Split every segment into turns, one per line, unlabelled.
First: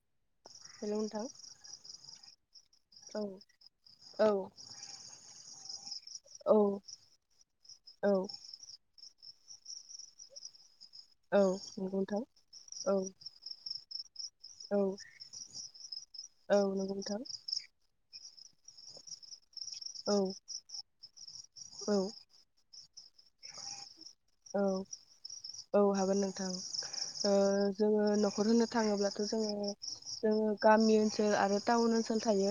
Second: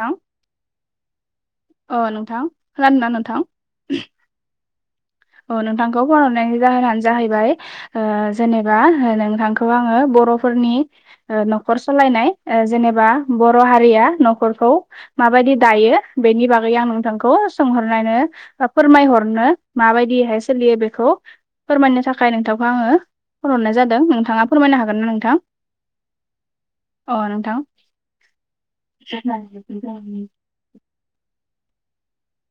थां
हेलौ नोंथां।
अ नोंथां खोनादोना
औ
नोंथां?
औ
अ नोंथांखौ फन
औ
हरनायनि जाहोनानो जाहैबाय
औ
जेनेबा नोंथां खौ आङो बर'फोरनि
औ
ओ न'खर
नंगौ नोंथां
सलायनाय ओ
औ
जेनेबा बर' हारिया न'खरखौ
औ
माबायदि दायो [unintelligible] बेनि
औ
बागै आं
नंगौ नोंथां
नोंथांखौ सोंहरनायनो। ओ फोरमायहरनो
औ
माबायदिहाय सोलियो बेखौ फोरमायनो
औ
थाखाय नोंथांखौ आङो। [unintelligible] नोंथाङा फोरमायनो हागोनना नोंथां?
औ हागोन नोंथां।
अ
ओ
नोंथां
जोङो न'खर होनो थाङोब्लाथ' जोङो जोङो गामि ओनसोल आरो टाउन ओनसोल थायो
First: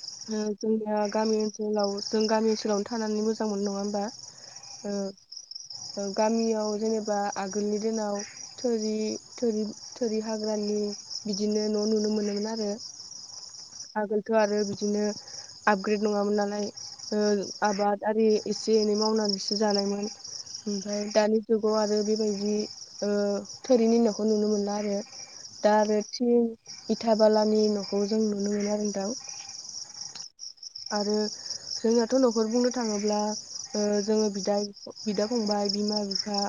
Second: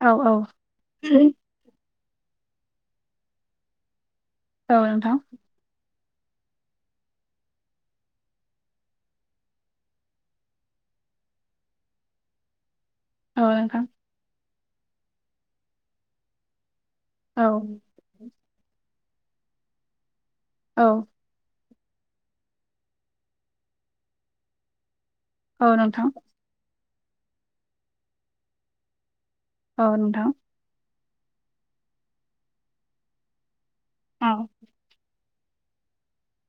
औ औ
ओ जोंनिया गामि ओनसोलाव। जों गामि ओनसोलावनो थानानै मोनो नङा ओमबा?
औ नोंथां।
ओ गामियाव जेनेबा आगोलनि दिनाव थोरि थोरि थोरि हाग्रानि। बिदिनो न' नुनो मोनोमोन आरो।
औ नोंथां
आगोलथ' आरो बिदिनो आपग्रेड नङामोन नालाय। ओ
औ
आबाद आरि एसे एनै मावनानैसो जानायमोन
औ
ओमफ्राय दानि जुग। [unintelligible] आरो बेबायदि ओ थोरिनि नखौ नुनो मोनला आरो।
औ
दा आरो
नोंथां
थिं इथाबालानि न'खौ जों नुनो मोनो आरो दाउ।
अ नोंथां।
आरो जोंनियाथ' न'खर बुंनो थाङोब्ला ओ
औ
जोङो बिदा बिफं फंबाय बिमा बिफा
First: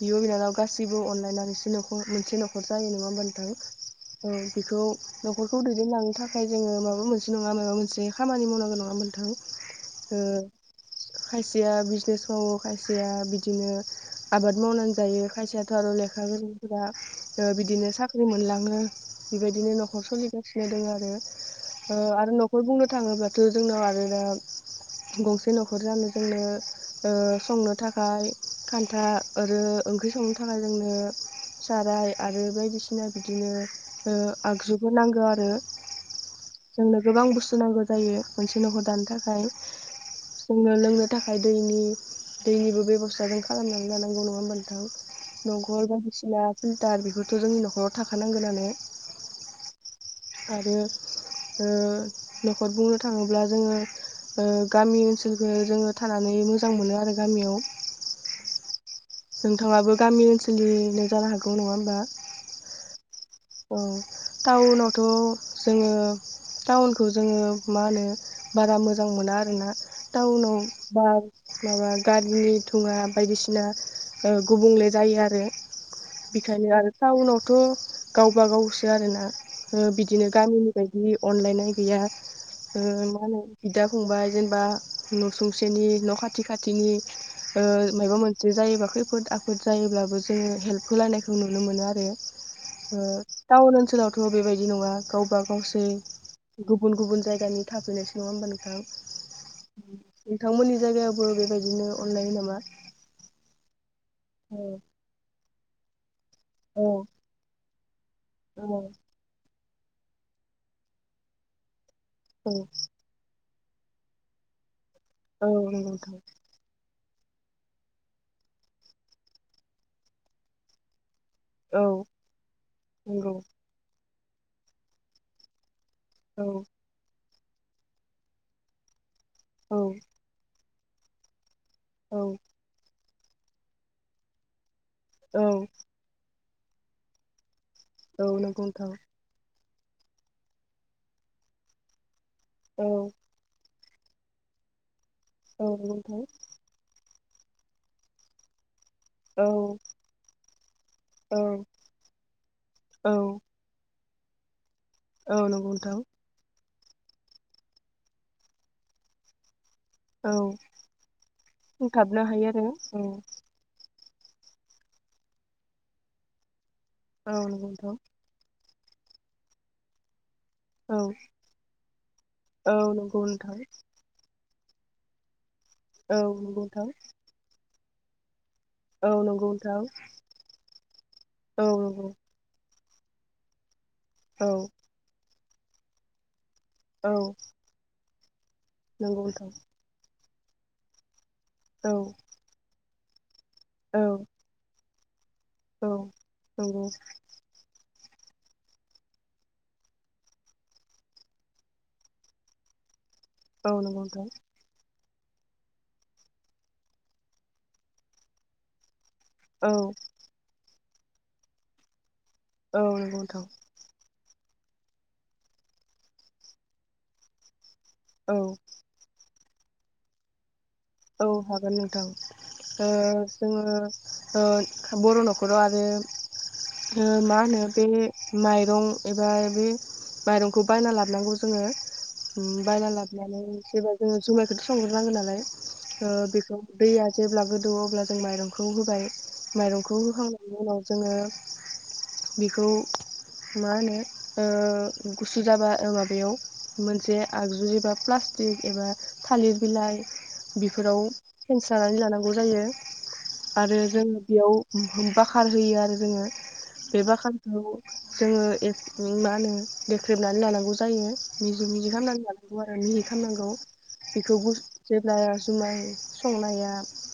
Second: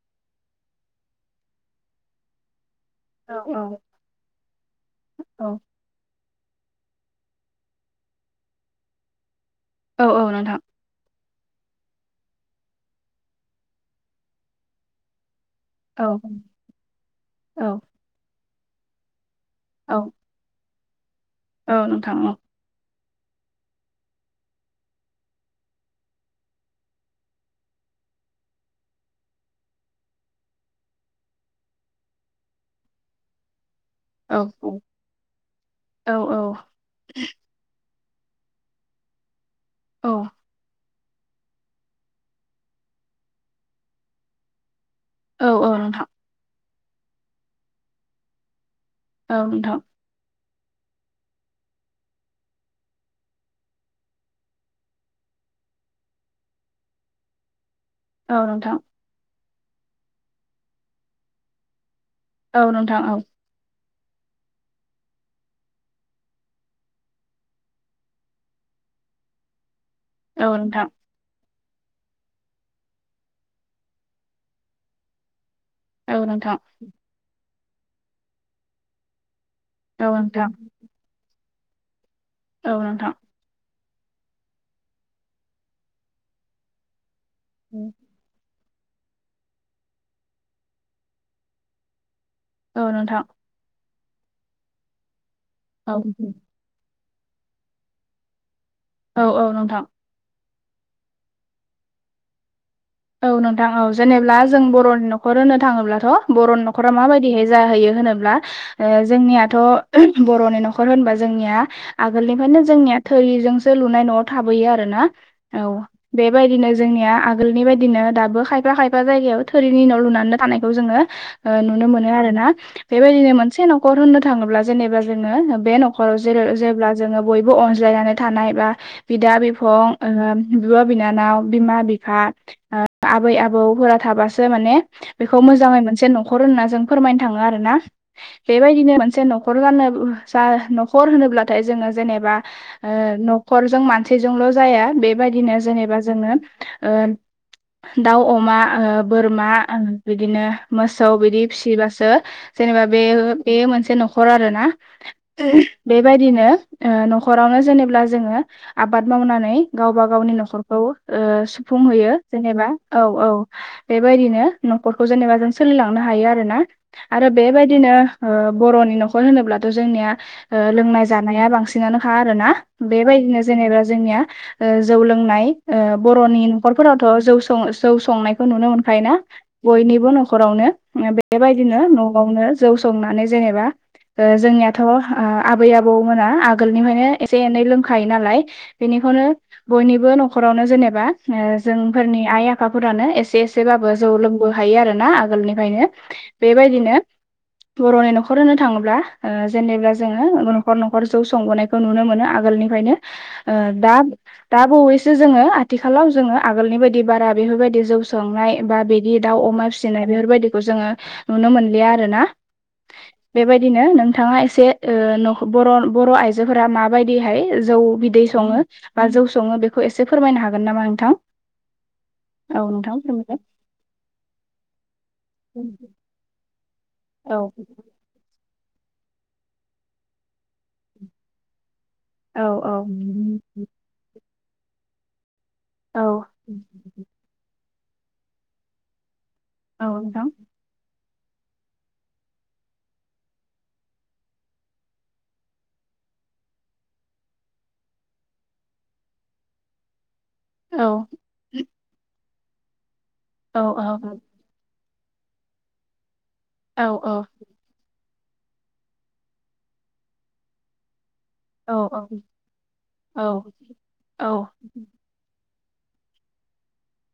बिब बिनानाव गासैबो अनलाइना मोनसे नखर। जायो नङा
औ
नोंथां
औ
बेखौ
औ
नखरखौ दैदेनलांनो थाखाय। नाथाय जोंङो माबा मोनसे नङा माबा मोनसे खामानि मावनांगौ नङा नोंथां।
औ
ओ
औ नोंथां।
खायसेया बिजनेस मावो खायसेया बिदिनो आबाद मावनानै जायो खायसेया। थ
औ
लेखा गोरोंफोरा
औ
बिदिनो साख्रि मोनलांङो। बेबायदिनो
औ
नखर सोलिगासिनो दङ आरो
औ नोंथां
आरो
औ
नखर बुंनो थाङोब्ला। दा जोंनाव आरो दा। गंसे न'खर जानो जोंनो संनो थाखाय खान्था आरो। ओंख्रि संनो थाखाय जोंनो साराय आरो बायदिसिना बिदिनो।
औ
आगजुबो नांगौ आरो जोंनो गोबां बुस्थु नांगौ जायो। मोनसे नखर दानो थाखाय।
औ
जोंनो लोंनो थाखाय दैनि दैनिबो बेबस्था जों खालामनानै लानांगौ नङा होमबा
औ
नोंथां।
औ
दंखल
नोंथां
बायदिसिना फिल्टार बेफोरथ जोंनि न'खराव थाखानांगोनानो।
औ नोंथां
आरो न'खर बुंनो थाङोब्ला जोंङो। गामि ओनसोलख जोंङो थानानै मोजां मोनो आरो गामियाव।
औ नोंथां।
नोंथाङाबो गामि ओनसोलनिनो जानो हागौ नङा होमबा।
औ नोंथां औ।
औ टाउनावथ जोंङो। टाउनखौ जोंङो मा होनो बारा मोजां मोना आरोना
औ
टाउनाव
नोंथां
बा। माबा गारिनि थुंङा बायदिसिना गुबुंले जायो आरो।
औ
बेखायनो आरो टाउनावथ गावबा गावसो आरोना। बिदिनो
नोंथां
गामिनि बायदि अनलायनाय गैया
औ नोंथां औ नोंथां
मा होनो बिदा। फंबाय जेनेबा न सुंसेनि न खाथि खाथिनि माबा मोनसे जायोबा। खैफोद आफोद जायोब्लाबो जोंङो हेल्प होलायनायखौ नुनो मोनो आरो।
औ नोंथां
टाउन ओनसोलावथ' बेबायदि नङा गावबा -गावसो
औ
गुबुन गुबुन। जायगानि थाफैनाय सुबुं नङा होनबा नोंथां?
औ औ नोंथां
नोंथांमोननि जायगायावबो बेबायदिनो अनलायो नामा?
औ नोंथां औ जेनेबा
औ
जों बर'नि नखर होननो थाङोब्लाथ' बर'
औ
नखरा माबायदिहै जाहैयो होनोब्ला
औ
जोंनियाथ' बर'नि नखर होनबा जोंनिया
औ
आगोलनिफ्रायनो जोंनि थोरिजों लुनाय नआव थाबोयो आरो ना औ
नंगौ नोंथां
बेबायदिनो जोंनिया आगोलनिबादि बिदिनो दाबो खायफा -खायफा जायगायाव थोरिनि न' लुनानै थानायखौ जोंङो
औ
नुनो मोनो आरो ना। बेबायदिनो
नंगौ
मोनसे नखर होननो थाङोब्ला जेनेबा जोंङो बे नखर
औ
नखराव जेब्ला जोंङो बयबो अनज्लायनानै थानाय बा बिदा-
औ
बिफं ओ बिब' -बिनानाव, बिमा -बिफा,
औ
आबै -आबौफोरा थाबासो माने बेखौ
औ
मोजांङै मोनसे नखर होनना जों फोरमायनो थांङो आरो ना
औ नंगौ नोंथां
बेबायदिनो मोनसे नखर नखर जानो-जा-नखर होनोब्लाथाय जोंङो जेनेबा
औ
नखरजों [unintelligible] [unintelligible] जाया बेबायदिनो
औ नंगौ
जेनेबा
नोंथां
जोंङो ओ दाउ, अमा ओ
औ
बोरमा बिदिनो मोसौ बिदि फिसिबासो जेनेबा
औ
बे-बे मोनसे नखर। नखर आरोना
औ नंगौ नोंथां
बेबायदिनो ओ नखरावनो जेनेबा जोंङो आबाद मावनानै गावबा
औ
-गावनि नखरखौ सुफुंहोयो
बुंथाबनो हायो आरो
जेनेबा औ औ। बेबायदिनो नखरखौ जेनेबा जों सोलिलांनो हायो आरो ना आरो
औ नंगौ
बेबायदिनो
नोंथां
ओ बर'नि नखर होनोब्लाथ' जोंनिया
औ
लोंनाय -जानाया बांसिनानोखा आरो ना
औ नंगौ
बेबायदिनो
नोंथां
जेनेबा जोंनिया जौ लोंनाय ओ
औ
बर'नि
नंगौ नोंथां
नखरफोरावथ जौ सं-जौ संनाय नुनो
औ
मोनखायोना
नंगौ
मोनोना
नोंथां
बयनिबो नखरावनो
औ
बेबायदिनो
नंगौ
नआवनो जौ संनानै जेनेबा, जोंनियाथ' ओ आबै -आबौ मोना
औ
आगोलनिफ्रायनो एसे- एनै लोंखायो नालाय,
नंगौ
बेनिखौनो
नोंथां
बयनिबो न'खरावनो जेनेबा ओ
औ
जोंफोरनि आइ- आफाफोरानो एसे एसेबाबो जौ
औ
लोंबो खायो आरो ना। आगोलनिफ्रायनो,
औ नंगौ
बेबायदिनो बर'नि न'खर होनो थाङोब्ला, ओ जेनेब्ला जोङो न'खर -न'खर जौ संबोनायखौ नुनो मोनो आगोलनिफ्रायनो।
औ
दा
नंगौ नोंथां
-दा बावैसो जोङो आथिखालाव जोङो आगोलनि बायदि बारा बेफोरबायदि जौ संनाय बा बिदि दाउ, अमा
औ
फिसिनाय बेफोरबायदिखौ जोङो नुनो मोनलिया आरोना।
औ नंगौ नोंथां
बेबायदिनो नोंथाङा एसे से ओ न बर' बर' आइजोफोरा माबायदिहाय जौ बिदै
औ
सङो, बा जौ सङो बेखौ एसे फोरमायनो हागोन नामा नोंथां?
औ हागोन नोंथां‌।
औ
ओ
नोंथां फोरमायलाय
जोङो ओ बर' न'खराव आगोल ओ
औ
मा होनो बे माइ [unintelligible] एबा बै माइरंखौ बायना लाबोनांगौ जोङो।
औ
बायना लाबोनानै जेबा जोङो जुमायखौथ' संग्रोनांगोन नालाय।
औ
बेखौ दैया जेब्ला गो [unintelligible] अब्ला जों माइरंखौ होबाय।
औ
माइरंखौ
नोंथां
होखांनायनि उनाव जोङो बेखौ मा होनो ओ गुसु जाबा माबायाव, मोनसे आगजु जबा प्लास टिग एबा थालिर बिलाइ
औ
बेफोराव फोनसानानै लानांगौ जायो।
औ
आरो जोङो बेयाव बाखार होयो आरो जोङो।
औ
बे
औ
बाखारखौ जोङो ए मा होनो देख्रेबनानै लानांगौ जायो। मिजि-
औ
मिजि
औ
खालामनानै लानांगौ आरो मिजि खालामनांगौ।
औ
बेखौबो
औ औ
गु जुमनाय संनाया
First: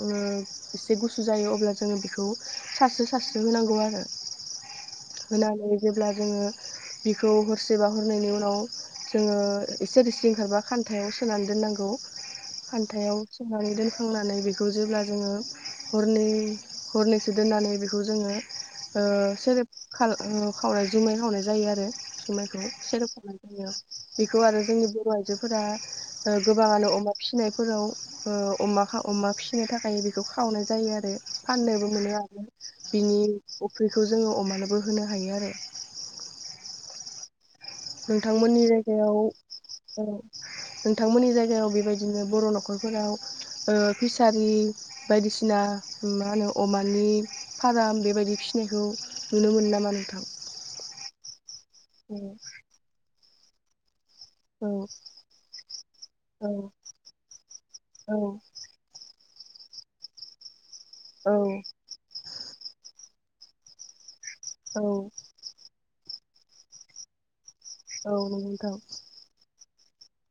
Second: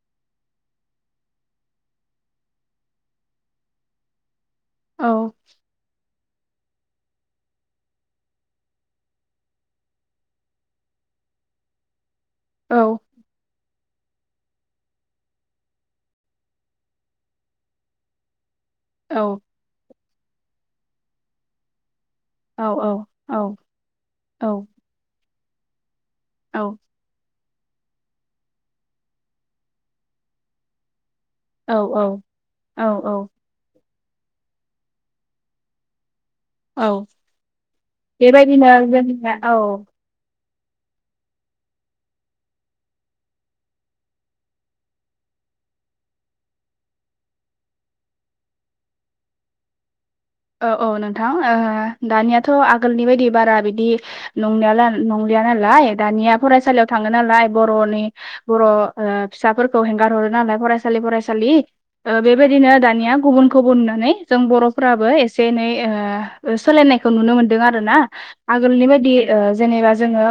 ओ एसे गुसु जायो अबला जोङो बेखौ सासे [unintelligible] होनांगौ आरो।
औ
होनानै जेब्ला जोङो बिखौ हरसेबा हरनायनि उनाव जोङो एसे रोसि ओंखारबा खान्थायाव सोनानै दोननांगौ।
औ
खान्थायाव सोनानै दोन खांनानै बेखौ जेब्ला जोङो हरनै हरनैसो दोननानै बेखौ जोङो ओ सेरेब खावनाय जुमाय खावनाय जायो आरो। माइखौ।
औ
सेरेब खालामनानै जायो। बेखौ आरो जोंनि बर' आइजोफोरा गोबाङानो अमा फिसिनायफोराव, ओ अमा फिसिनो थाखाय बेखौ खावनाय जायो आरो।
औ
फाननोबो मोनो आरो
औ
बिनि अफ्रि बेखौ जोङो अमानोबो होनो हायो आरो।
औ,
नोंथांमोननि
बेबायदिनो
जायगायाव
जोंनिया औ।
नोंथांमोननि जायगायाव बेबायदिनो बर' न'खरफोराव ओ फिसारि बायदिसिना मा होनो अमानि फाराम बेबायदि फिसिनायखौ नुनो मोनो नामा नोंथां?
औ औ नोंथां। ओ दानियाथ' आगोलनि बायदि बारा बिदि
औ
नंनायाला नंलिया नालाय, दानिया
औ
फरायसालियाव थाङो नालाय, बर'नि
औ
बर' फिसाफोरखौ हेंगार हरो नालाय फरायसालि फरायसालि। ओ बेबायदिनो दानिया गुबुनखौबो नुनानै जों
औ
बर'फोराबो एसे एनै ओ सोलायनायखौ नुनो मोन दों आरोना
औ नंगौ नोंथां
आगोलनि बायदि ओ जेनेबा जोङो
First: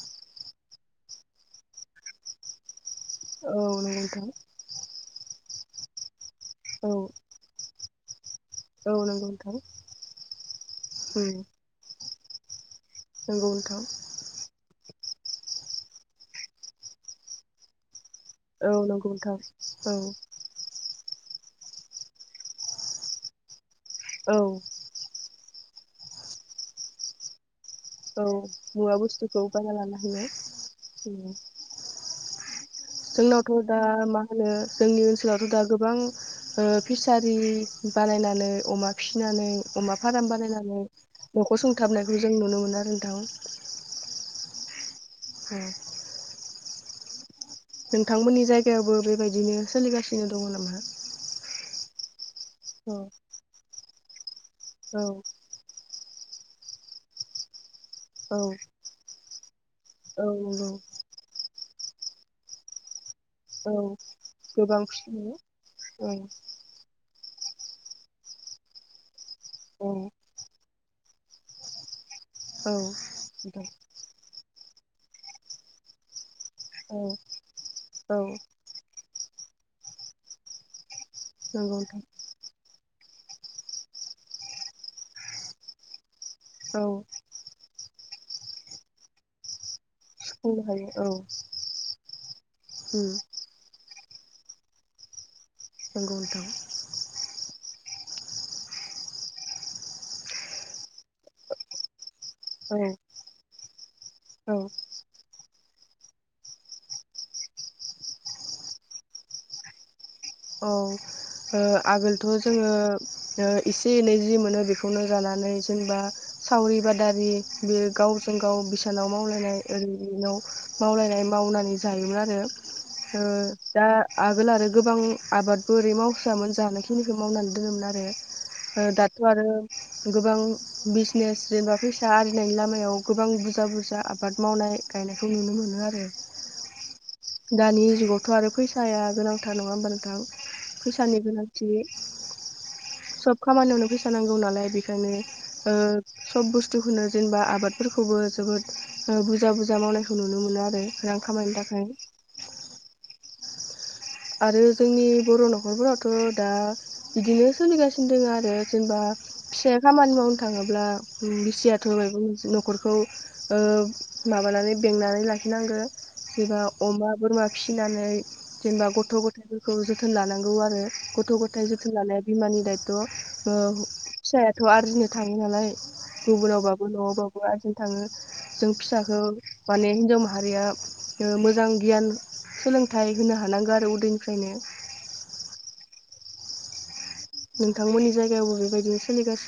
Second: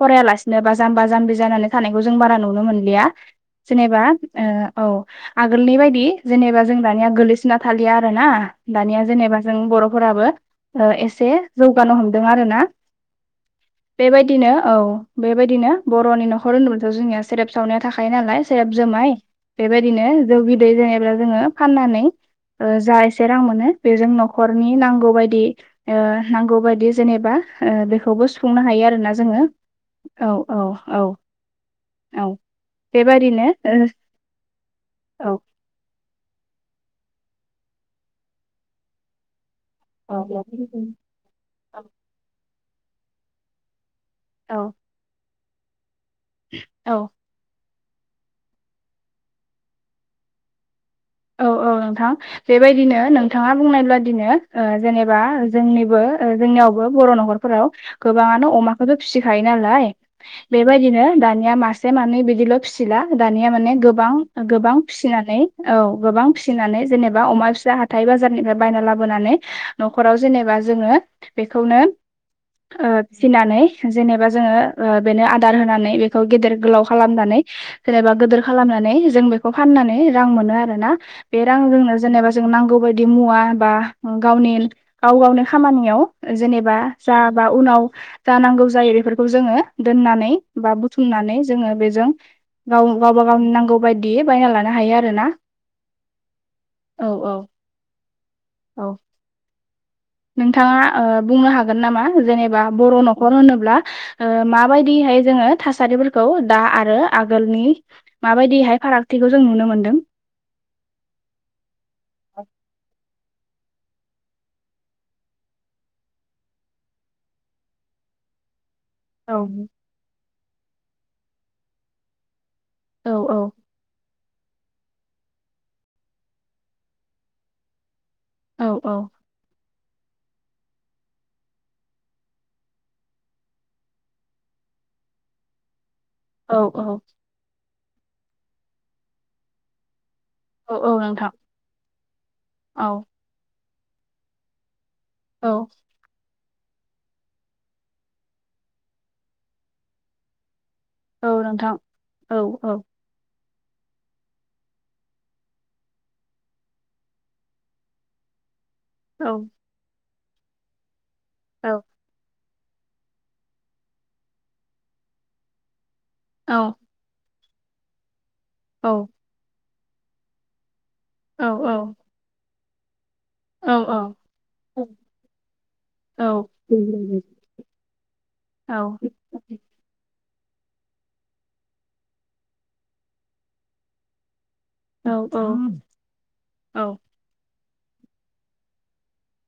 फरायालासिनो बा जाम्बा जाम्बि जानानै थानायखौ जों बारा नुनो मोनलिया।
औ नंगौ
जेनेबा,
नोंथां
औ आगोलनि बायदि जेनेबा जों
औ
दानिया गोगलैसोना थालिया आरो आरो ना। दानिया
औ नंगौ
जेनेबा
नोंथां
जों बर'फोराबो एसे
उम
जौगानो हमदों आरो ना।
नंगौ नोंथां
बेबायदिनो औ। बेबायदिनो बर'नि न'खर होनदोंबाथ' जोंनिया सेरेब सावनाया थाखा खायो नालाय सेराब
औ नंगौ
जोमाय,
नोंथां औ
बेबायदिनो जौ बिदै जेनेब्ला जोङो फाननानै जा एसे रां मोनो बेजों
औ
न'खरनि नांगौ बायदि ओ नांगौ बायदि जेनेबा ओ बेखौबो
औ
सुफुंनो हायो
मुवा
आरोना जोङो
बुस्थुखौ बायना लाना होयो
औ औ औ
उम
औ बेबादिनो
जोंनावथ दा मा होनो जोंनि
ओ
ओनसोलावथ दा गोबां ओ फिसारि बानायनानै अमा फिनानै अमा
औ
फाराम
औ
बानायनानै न'खौ
औ
सुंथाबनायखौ जों नुनो मोनो आरो नोंथां
औ
उम
औ
नोंथांमोननि जायगायावबो बेबायदिनो सोलिगासिनो दङ नामा?
औ औ नोंथां
औ
बेबायदिनो नोंथाङा बुंनायब्ला दिनो ओ
औ
जेनेबा जोंनिबो ओ जोंनियावबो बर' न'खरफोराव
औ
गोबाङानो अमाखोथ' फिसिखायो नालाय
औ नंगौ
बेबायदिनो दानिया मास से मानै बिदिल फिसिला दानिया माने
औ
गोबां गोबां फिसिनानै औ गोबां फिसिनानै जेनेबा अमा फिसा हाथाय बाजारनिफाय बायना लाबोनानै
औ
न'खराव जेनेबा जोङो बेखौनो
औ
ओ फिनानै
नोंथां
जेनेबा जोङो ओ बेनो आदार होनानै बेखौ गेदेर गोलाव
औ
खालामनानै जेनेबा
औ
गोदोर खालामनानै जों बेखौ फाननानै रां मोनो आरो ना बे
नंगौ
रांजोंनो
नोंथां
जेनेबा जों नांगौ बायदि मुवा बा गावनि गाव गावनो खामानियाव जेनेबा
औ
जा बा उनाव जानांगौ जायो बेफोरखौ जोङो दोननानै
सुफुंनो
बा
हायो औ
बुथुमनानै जोङो बेजों गाव
उम
गाबा गावनि नांगौ बायद इ बायना लानो हायो आरोना
नोंगौ नोंथां
औ औ औ नोंथाङा ओ बुंनो हागोन नामा? जेनेबा बर'
औ
न'खर होनोब्ला ओ
औ
माबायदिहाय जोङो थासारिफोरखौ दा आरो आगोलनि मा बायदिहाय फारागथिखौ जों नुनो मोनदों?
औ ओ आगोलथ' जोङो ओ एसे एनै जि मोनो बेखौनो जानानै जेनबा सावरि बादारि बि गावजों गाव सानाव
औ
मावलायनाय ओरै इनाव मावलायनाय मावनानै जायोमोन आरो।
औ
ओ दा आगोल आरो गोबां आबादबो ओरै मावसोआमोन जानाय खिनिखौ मावनानै दोनोमोन
औ
आरो दाथ' आरो गोबां बिजनेस जेनबा फैसा आरिनायनि लामायाव गोबां बुरजा बुरजा आबाद मावनाय गायनायखौ नुनो मोनो आरो।
औ औ
दानि जुगावथ' आरो फैसाया गोनांथार नङा होमबा नोंथां?
औ औ
फैसानि
नोंथां
गोनांथि
औ
सब खामानियावनो फैसा नांगौ नालाय बिख जोंनि
औ
ओ सब बुस थुखोनो जेनबा आबादफोरखौबो जोबोद ओ बुरजा बुरजा मावनायखौ नुनो मोनो आरो। रां
औ
खामायनो
नोंथां
थाखाय
औ औ
आरो जोंनि बर' न'खरफोरावथ' दा बिदिनो सोलिगासिनो दोङो आरो। जेनबा
औ
फिसाया खामानि मावनो थाङोब्ला उम
औ
बिसियाथ' मायबा मोनसे नख खरखौ ओ माबानानै बेंनानै लाखिनांगो
औ
जेबा अमा बोरमा फिसिनानै जेनबा
औ
गथ' गथायफोरखौ जोथोन लानांगौ आरो। गथ'
औ
गथाय जोथोन लानाया बिमानि दायथ'
औ
ओ फिसायाथ' आरजिनो थाङो नालाय गुबुनावबाबो न'आवबाबो आरजिनो थाङो। जों फिसाखो माने हिनजाव माह हारिया ओ मोजां गियान सोलोंथाइ होनो हानांगौ आरो उदैनिफ्रायनो।
औ औ औ
नोंथांमोननि जायगायावबो बेबायदिनो सोलिगास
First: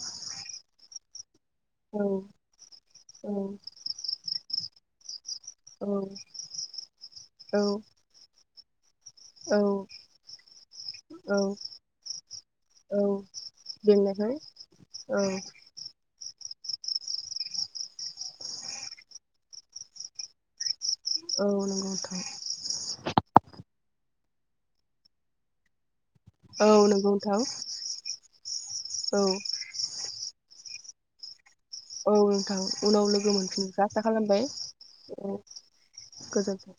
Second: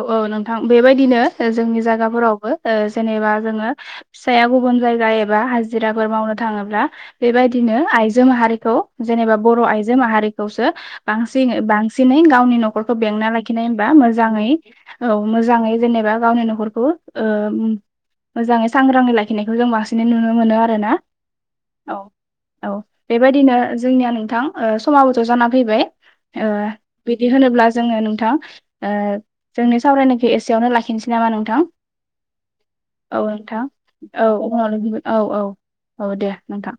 औ औ नोंथां बेबायदिनो जोंनि
औ
जागाफोरावबो जेनेबा
औ
जोङो फिसाया गुब [unintelligible]
औ
हाजिराफोर मावनो थाङोब्ला बेबायदिनो आइजो माहारिखौ जेनेबा
औ
बर' आइजो माहारि।
औ
बांसिनै गावनि न'खरखौ
औ
बेंना लाखिनाय होनबा
जेंनायखाय
मोजाङै औ मोजाङै जेनेबा गावनि न'खर मोजाङै सांग्राङै लाखिनायखौ जों बांसिनै नुनो मोनो आरो ना?
नंगौ
औ
नोंथां
औ बेबायदिनो। जोंनिया नोंथां समाबोथ' जाना फैबाय।
औ नंगौ
बिदि
नोंथां
होनोब्ला जोङो नोंथां
औ
जोंनि सावरायनायखौ एसेयावनो लाखिनोसै नामा नोंथां?
औ नोंथां उनाव
औ
लोगो
नोथां
मोनफिनगोनखौ आसा
औ
खालामबाय
उनाव लोगो औ औ दे
गोजोन्थों।
नोंथां।